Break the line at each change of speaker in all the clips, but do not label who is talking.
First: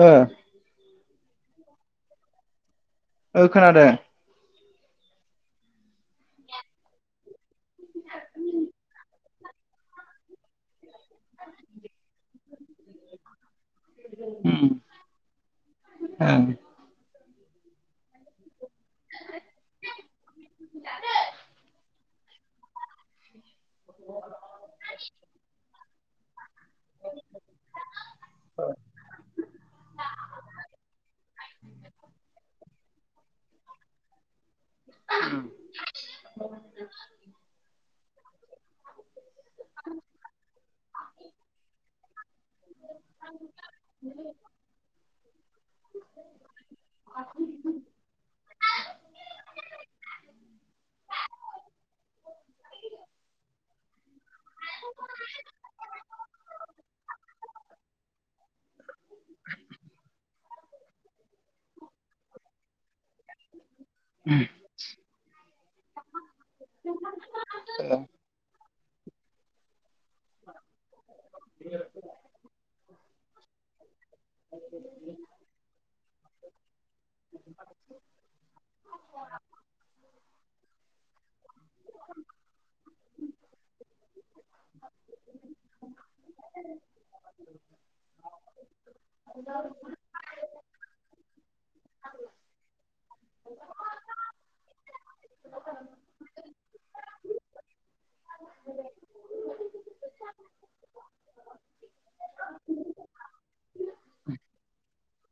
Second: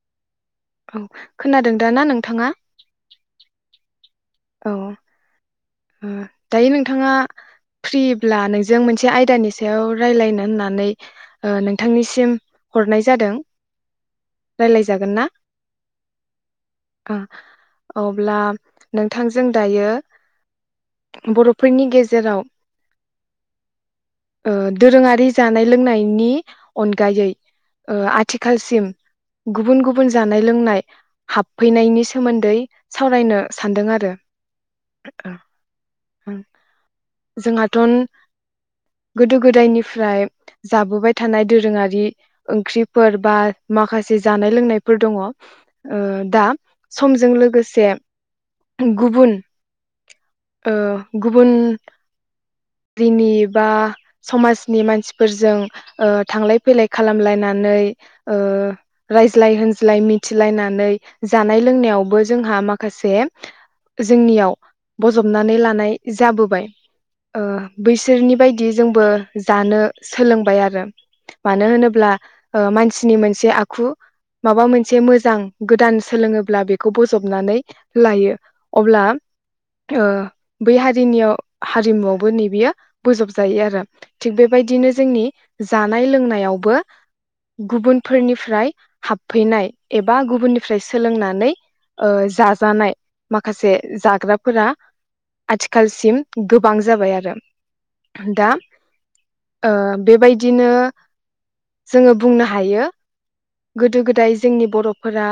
ओ
औ खोनादोंदा ना नोंथाङा
ओ खोनादों
औ। ओ दायो नोंथाङा। फ्रिब्ला नोंजों मोनसे आयदानि सा सायाव रायज्लायनो होननानै ओ नोंथांनिसिम। हरनाय जादों।
उम
रायलाय जागोन ना।
ओं
अब्ला नोंथांजों दायो। बर'फोरनि गेजेराव। ओ दोरोङारि जानाय लों लोंनाइनि अनगायै ओ आथिखालसिम गुबुन गुबुन जानाय लोंनाय हाबफैनायनि सोमोन्दै। सावरायनो सान्दों आरो। आ। जोंहाथ' गोदो-गोदायनिफ्राय जाबोबाय थानाय दोरोङारि। ओंख्रिफोर बा माखासे जानाय लोंनायफोर ओ दङ दा समजों लोगोसे। गुबुन। ओ गुबुन हारिनि बा समाजनि मानसिफोरजों थांलाय-फैलाय खालामलायनानै रायज्लाय होनज्लाय मिथिलायनानै जानाय लोंनायावबो जोंहा माखासे जोंनियाव। बजबनानै लानाय जाबोबाय। ओ
ओ
बैसोरनि बादिब्ला। बिदि जोंबो जानो। सोलोंबाय आरो, मानो होनोब्ला? मानसि मानसिनि मोनसे आखु माबा मोनसे मोजां गोदान सोलोङोब्ला बेखौ बजबनानै लायो अब्ला ओ बै हारिनियाव हारिमुआवबो नै बेयो बोजब जायो आरो थिग बेबायदिनो जोंनि जानाय लोंनायावबो गुबुनफोरनिफ्राय। हाबफैनाय एबा गुबुननि सोलोंनानै जाजानाय माखासे जाग्राफोरखौ फोरा आथिखालसिम गोबां जाबाय आरो दा ओ बेबायदिनो जोङो बुंनो हायो। गोदो-गोदाय जोंनि बर'फोरा,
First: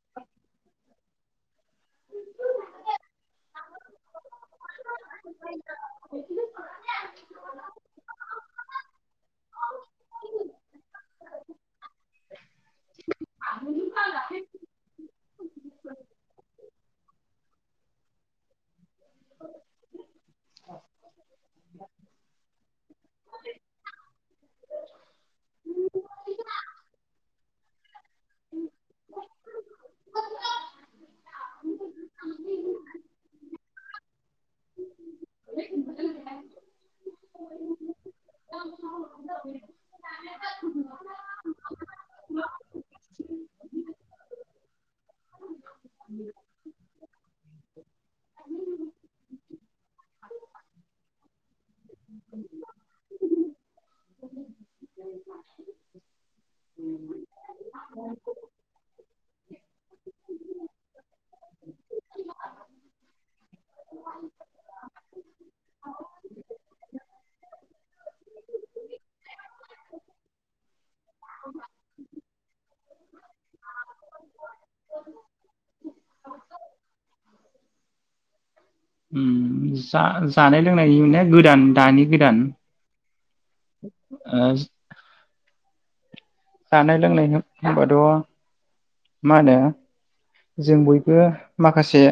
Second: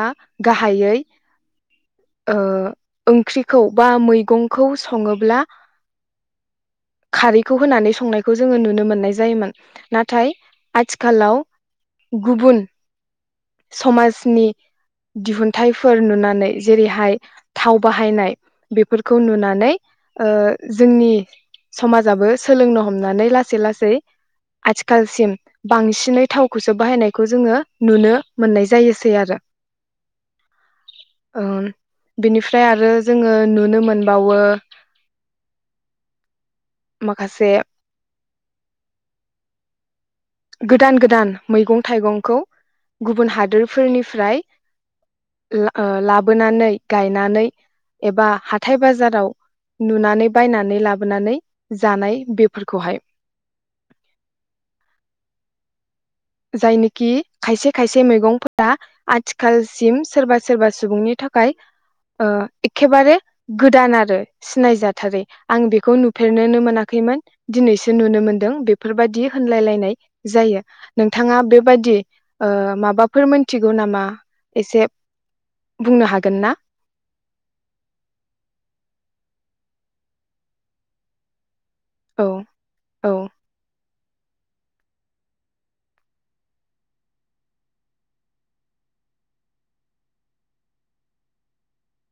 गाहायै ओंख्रिखौ बा मैगंखौ सङोब्ला खारैखौ होनानै संनायखौ जोङो नुनो मोननाय जायोमोन नाथाय आथिखालाव गुबुन समाजनि दिहुनथाइफोर नुनानै जेरैहाय थाव बाहायनाय बेफोरखौ नुनानै ओ जोंनि समाजाबो सोलोंनो हमनानै लासै-लासै आथिखालसिम बांसिनै थावखौसो बाहायनायखौ जोङो। नुनो मोननाय जायोसै आरो। ओम बेनिफ्राय आरो जोङो नुनो मोनबावो, माखासे गोदान-गोदान मैगं-थाइगंखौ, गुबुन हादोरफोरनिफ्राय लाबोनानै गायनानै एबा हाथाय बाजाराव नुनानै बायनानै लाबोनानै जानाय बेफोरखौहाय। जायनिखि खायसे-खायसे मैगंफोरा, आथिखालसिम सोरबा-सोरबा सुबुंनि थाखाय एखेबारे गोदान आरो। सिनायजाथारै आं बेखौ नुफेरनोनो मोनाखैमोन दिनैसो नुनो मोनदों बेफोरबायदि होनलायलायनाय जायो। नोंथाङा बेबायदि ओ माबाफोर मोनथिगौ नामा? एसे? बुंनो हागोन ना? [inaudible]
ओम जा जानाय लोंनायनि ना गोदान? दानि
औ
गोदान
औ
ओ जानाय-लोंनाय होनबाथ' मा होनो जों बयबो माखासे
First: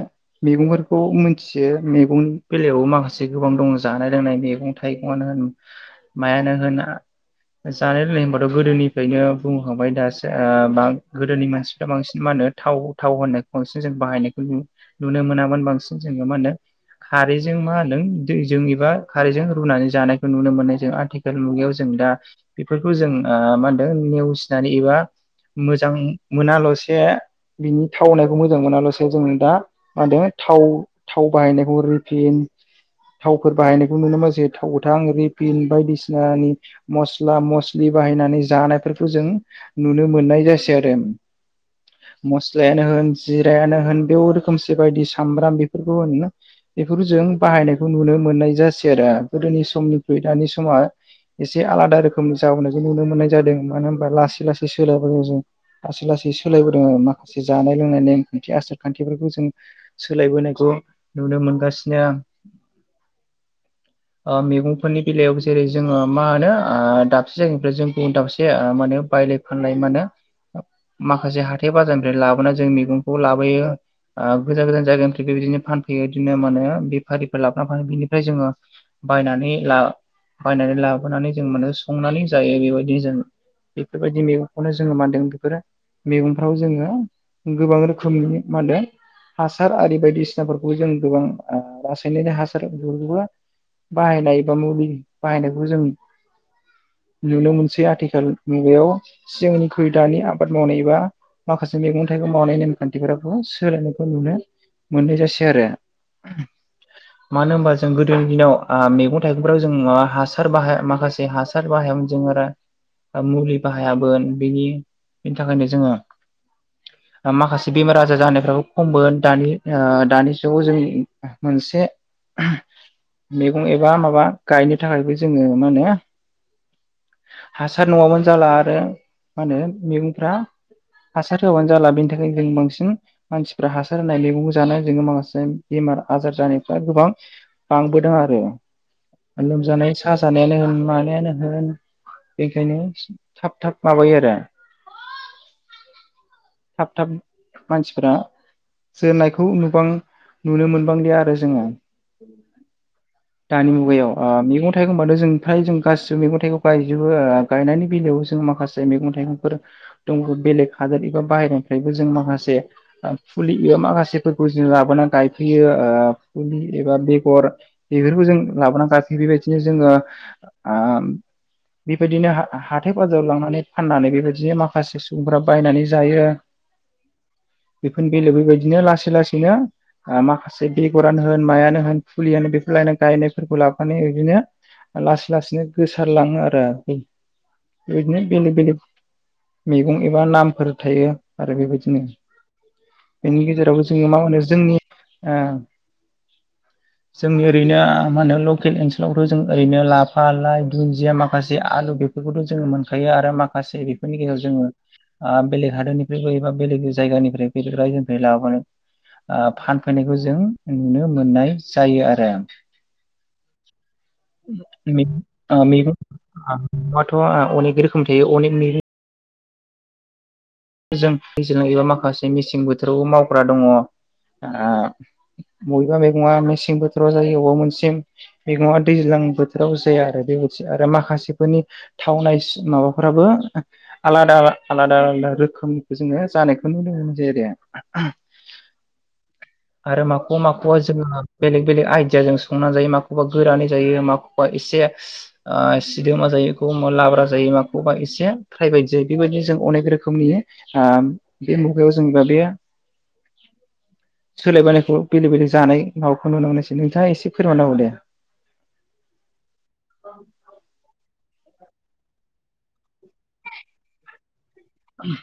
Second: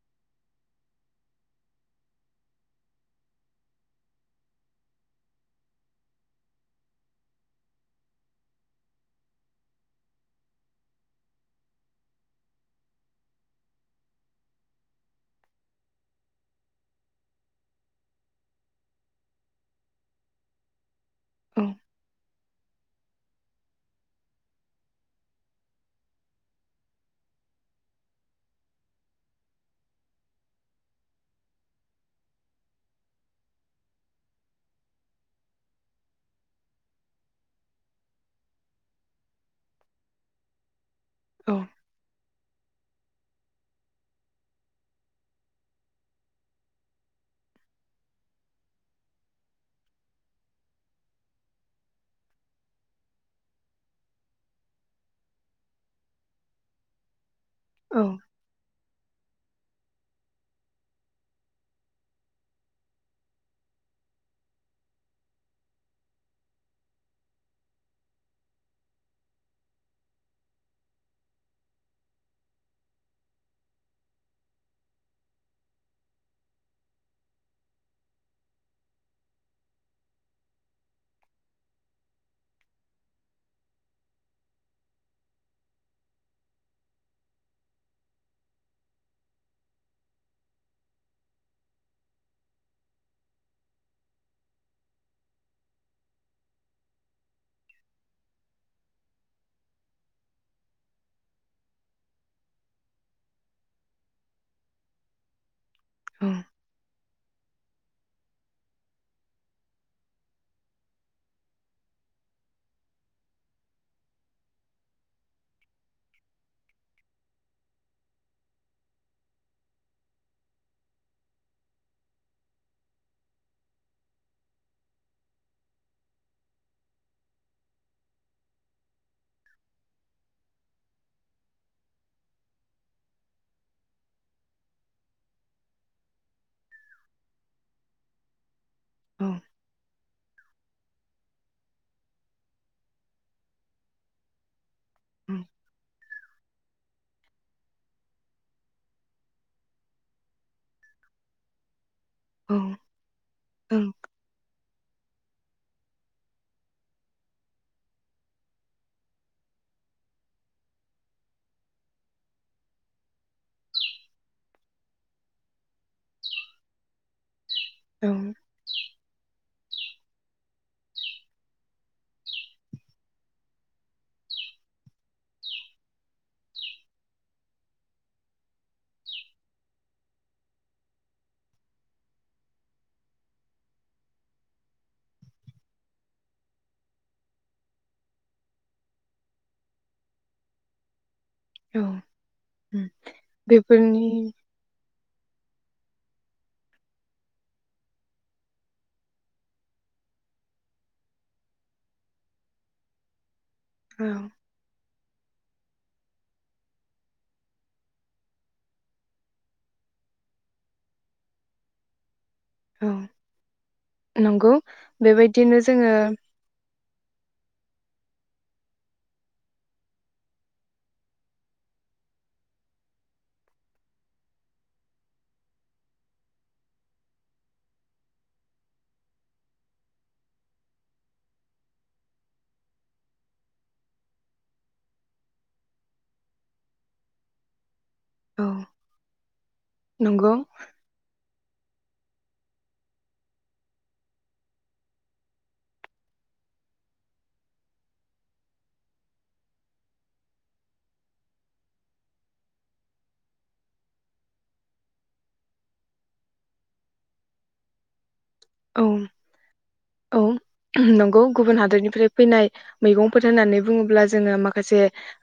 मैगंफोरखौ मोनथियो मैगंनि बेलायावबो माखासे गोबां दंङ जानाय लोंनाय मैगं-थाइगंवानो होन मायानो होना जानाय लोंनाय होनबाथ' गोदोनि ओैनो बुंखांबाय दासो गोदोनि मानसिफ्रा बांसिन मा होनो थाव थाव होनायखौ बांसिन जों बाहायनायखौ नुनो मोनामोन बांसिन जोङो मा होनो खारैजों मा होनदों दै जों एबा खारैजों रुनानै जानायखौ नुनो मोननाय जों आथिखालाव आथिखाल
औ
मुगायाव जों दा बेफोरखौ जों ओ मा होनो नेवसिनानै एबा मोजां मोनालासे बेनि थावनायखौ मोजां मोनालासे जों दा थाव बाहायनायखौ थावफोर बाहायनायखौ नुनो मोनसै थाव गोथां रिफाइन, मसला-मसलि बाहायनानै जों जानायफोरखौ जों नुनो मोननाय जासै आरो
औ
[unintelligible] फुजायानो होन जिरायानो होन बेव रोखोमसे बायदि सामब्राम बेफोरखौ होन बेफोर जों बाहायनायखौ नुनो मोननाय जासै आरो गोदोनि समनिख्रुइ दानि समा एसे आलादा रोखोमनि जाबोनायखौ नुनो मोननाय जादों मानो होनबा लासै-लासै सोलायबोदों जों लासै-लासै सोलायबोदों आरो मा माखासे जानाय लोंनाय
औ
नेमखान्थि आसारखान्थि फोरखौ जों सोलायबोनायखौ नुनो मोनगासिनो ओ मैगंफोरनि बेलायाव जेरै जोंङो मा होनो ओ दाबसे जायगानिफ्राय जों गुबुन दाबसे माने बायलाय फानलाय माने माखासे हाथाय बाजारनिफ्राय लाबोना जों मैगंखौ लाबोयो ओ गोजान गोजान जायगानिफ्राय बिबादिनो फानफैयो बिदिनो माने बेफारिफोर लाबोनानै फानो बिनिफ्राय जोंङो बायनानै ला बायनानै लाबोनानै जों माने संनानै जायो बेबाय दि बेफोरबायदि मैगंखौनो जोंङो मा होनदों बेफोरो मेगंफ्राव जोंङो गोबां रोखोमनि मा होन हासार आरि बायदिसिनाफोरखौ जों गोबां रासायनारि हासार बाहायनाय एबा मुलि बाहायनायखौ जों नुनो मोन सै आथिखाल मुगायाव जोंनिख्रुइ दानि आबाद मावनाय एबा माखासे मैगं थाइगं मावनाय नेमखान्थिफोराबो सोलायनायखौ नुनो मोननाय जासै आरो।
औ
[unintelligible] मानो होनबा जों गोदोनि दिनाव आ मैगं थाइगंफोराव जों मा हासार बाहाया माखासे हासार बाहायमोन जोङो मुलि बाहायामोन बेनि बेनि थाखायनो जोंङो माखासे बेमार आजार जानायफ्राबो खममोन दानि ओ दानि जुगाव जों मोनसे मैगं एबा माबा गायनो थाखायबो जोंङो मा होनो हासार नंङाबानो जाला आरो मा होनो मैगंफ्रा हासार होआबानो जाला बेनि थाखायनो जों बांसिन मानसिफ्रा हासार होनाय मैगं जानाय जोंङो माखासे बेमार आजार जानायफ्रा गोबां बांबोदों आरो। लोमजानाय सा जानायानो होन मानायानो होन। बेखायनो थाब थाब माबायो आरो
उम।
थाब थाब मानसिफ्रा जोरनायखौ नुबां नुनो मोनबांलिया आरो जोंङो। दानि
औ
मुगायाव मैगं थाइगंबाथ जों ओमफ्राय जों गासिबो मैगं थाइगं बायजोबो गायनायनि बेलायाव जों माखासे मैगं थाइगंफोर दं बेलेग हादोर एबा बाहेरानिफ्रायबो जों माखासे फुलि माखासेफोरखौ जों लाबोना गायफैयो। ओ फुलि एबा बे गर
औ
बेफोरखौ जों लाबोना गायफैयो बेबायदि बिदिनो जोंङो ओ बेबायदिनो हाथाय बाजाराव लांनानै फाननानै बेबायदिनो माखासे सुबुंफ्रा बायनानै जायो बेफोरनि बेलायाव बेबायदिनो लासै लासैनो ओ माखासे बेगरानो होन मायानो होन फुलियानो बेफोर लायनानै गायनायफोरखौ लाफानानै बिदिनो लासै लासैनो गोस सारलाङो आरो बेदिनो बेलेग बेलेक मैगं एबा नामफोर थायो। आरो
औ
बेबायदिनो बेनि गेजेरावबो
बेफोरनि
जोंङो मा होनो जोंनि ओ जोंनि ओरैनो मा होनो लकेल ओनसोलावथ' जों ओरैनो लाफा लाइ दुन्दिया माखासे आलु बेफोरखौथ' जोङो मोनखायो आरो माख खासे
औ
बेफोरनि गेजेराव जोङो ओ बेलेग हादर निफ्रायबो एबा बेलेग जायगा निफ्राय बेलेग रायजो निफ्राय लाबानो ओ फानफै नायखौ जों नुनो मोननाय जायो आरो।
औ नंगौ बेबायदि
ओ मैगं आथ' अनेग रो खोम थायो अनेक मैगं जों दैज्लां एबा माखासे मेसें बोथोरावबो मावग्रा दङ आ बबेबा मैगङा मेसें बोथोराव जायो बबेबा मोनसे मैगङा दैज्लां बोथोराव जाया आरो बेबायदि आरो माखासे फोरनि थावनाय माबाफोराबो आलादा आलादा आलादा रोख रोखोम निखौ जोङो जानायखौ नुनो मोन
औ
[inaudible] आरो
नंगौ
माखौबा माखौबा जोङो बेलेग बेलेग आइदियाजों संनानै जायो माखौबा गोरानै जायो माखौबा एसे ओ सिदोमा जायो एखौबा लाब्रा जायो माखौबा एसे फ्राइबायदि जायो बेबायदि जों अनेक रोखोमनि आ बे मुगायाव जों दा बे सोलाय बोनायखौ बेले बेजे जानानै माबाखौ नुनोसै नोंथाङा एसे फोरमाना हो दे।
औ औ नंगौ। गुबुन हादोर निफ्राय फैनाय मैगंफोर होननानै बुङोब्ला जोङो माख माखासे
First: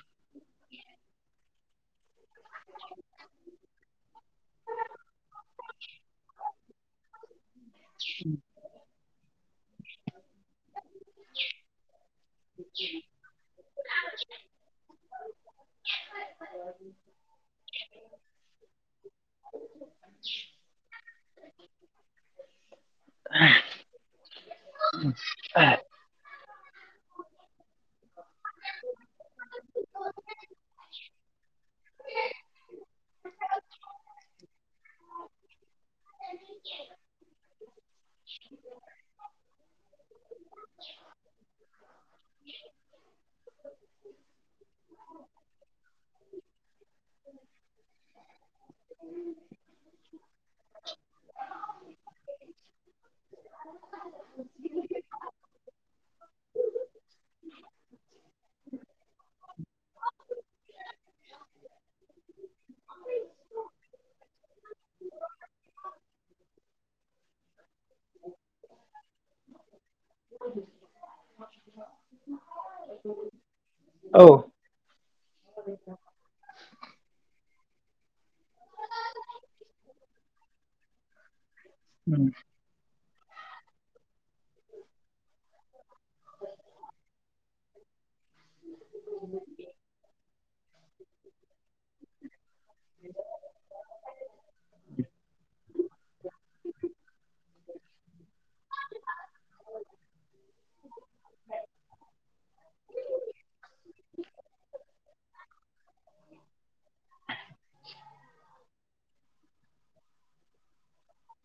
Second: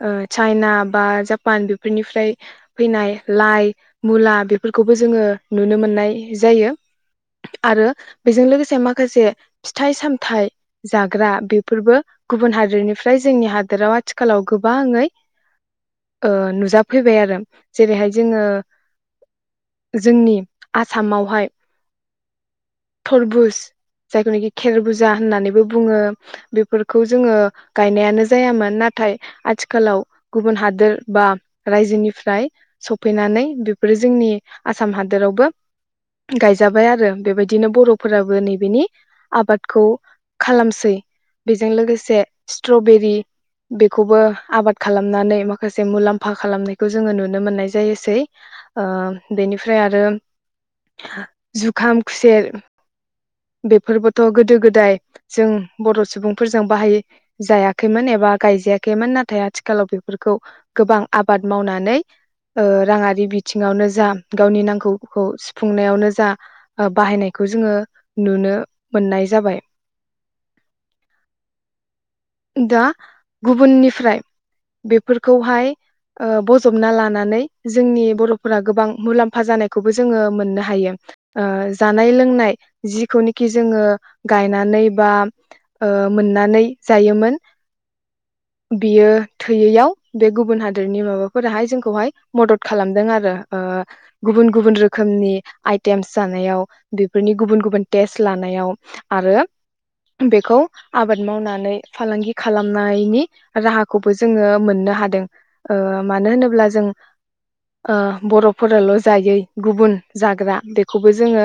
ओ चायना बा जापान बेफोर निफ्राय फैनाय लाइ मुला बेफोरखौबो जोङो नुनो मोननाय जायो। आरो बेजों लोगोसे मा माखासे फिथाइ सामथाइ जाग्रा बेफोरबो गुबुन हादोर निफ्राय जोंनि हादोराव आथिखालाव गोबाङै ओ नुजा फैबाय आरो जेरैहाय जोङो जोंनि आसामाव हाय बुज जायखौ नाखि खेर बुजा होननानैबो बुङो। बेफोरखौ जोङो गायनायानो जायामोन नाथाय आथिखालाव गुबुन हादोर बा रायजो निफ्राय सफैनानै बेफोरो जोंनि आसाम हादोरावबो गायजाबाय आरो बेबायदिनो बर' फोराबो नैबेनि आबादखौ खालामसै बेजों लोगोसे स्ट्र बेरि बेखौबो आबाद खालामनानै माखासे मुलाम्फा खालामनायखौ जोङो नुनो मोननाय जायोसै। ओ बेनिफ्राय आरो जुखाम खुसेर बेफोरबोथ गोदो गोदाय जों बर सुबुं फोरजों बाहाय जायाखैमोन एबा गाय जायाखैमोन नाथाय आथिखालाव बेफोरखौ गोबां आबाद मावनानै ओ राङारि बिथिङावनो जा गावनि नां गौखौ सुफुंनायावनो जा बाहायनाय खौ जोङो नुनो मोननाय जाबाय।
औ [inaudible]
दा गुबुन निफ्राय
औ
बे फोरखौहाय ओ बजबना लानानै जोंनि बर'फोरा गोबां मुलाम्फा जानायखौबो जोङो मोननो हायो। ओ जानाय लोंनाय जि बेखौनोखि जोङो गायनानै बा ओ मोननानै जायोमोन। बियो थैयैयाव बे। गुबुन हादोरनि माबाफोराहाय जोंखौहाय मदद खालामदों आरो गुबुन गुबुन रोखोमनि आइटेमस जानायाव बेफोरनि गुबुन गुबुन टेस्ट लानायाव आरो बेखौ आबाद मावनानै। खालामनायनि राहाखौबो जोङो मोननो हादों ओ मानो होनोब्ला जों। ओ बरफोराल जायै गुबुन जाग्रा बेखौबो जोङो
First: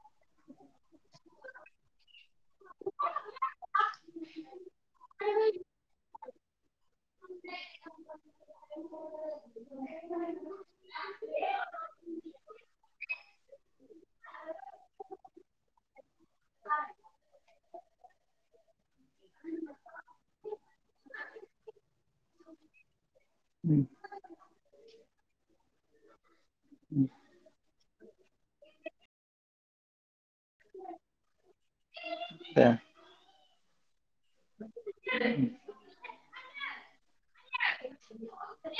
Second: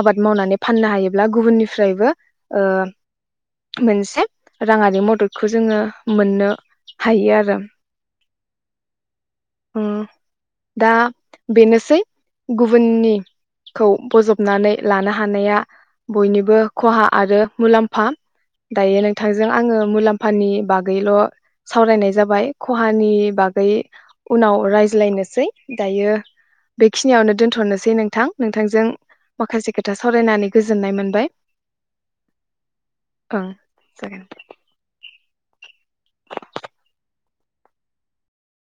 आबाद मावनानै फाननो हायोब्ला गुबुननिफ्रायबो मोनसे। राङारि मददखौ जोङो मोननो हायो आरो। उम
[inaudible]
दा बेनोसै गुबुननिखौ बजबनानै लानो हानाया बयनिबो खहा आरो मुलाम्फा दायो नों। बिथांजों आङो मुलाम्फानि बागैल सावरायनाय जाबाय खहानि। बागै। उनाव रायज्लायनोसै दायो। बेखिनियावनो दोनथनोसै नों। नोंथां नोंथांजों माखासे खोथा सावरायनानै गोजोननाय मोनबाय
दे।
ओं। जागोन।
[inaudible] [inaudible]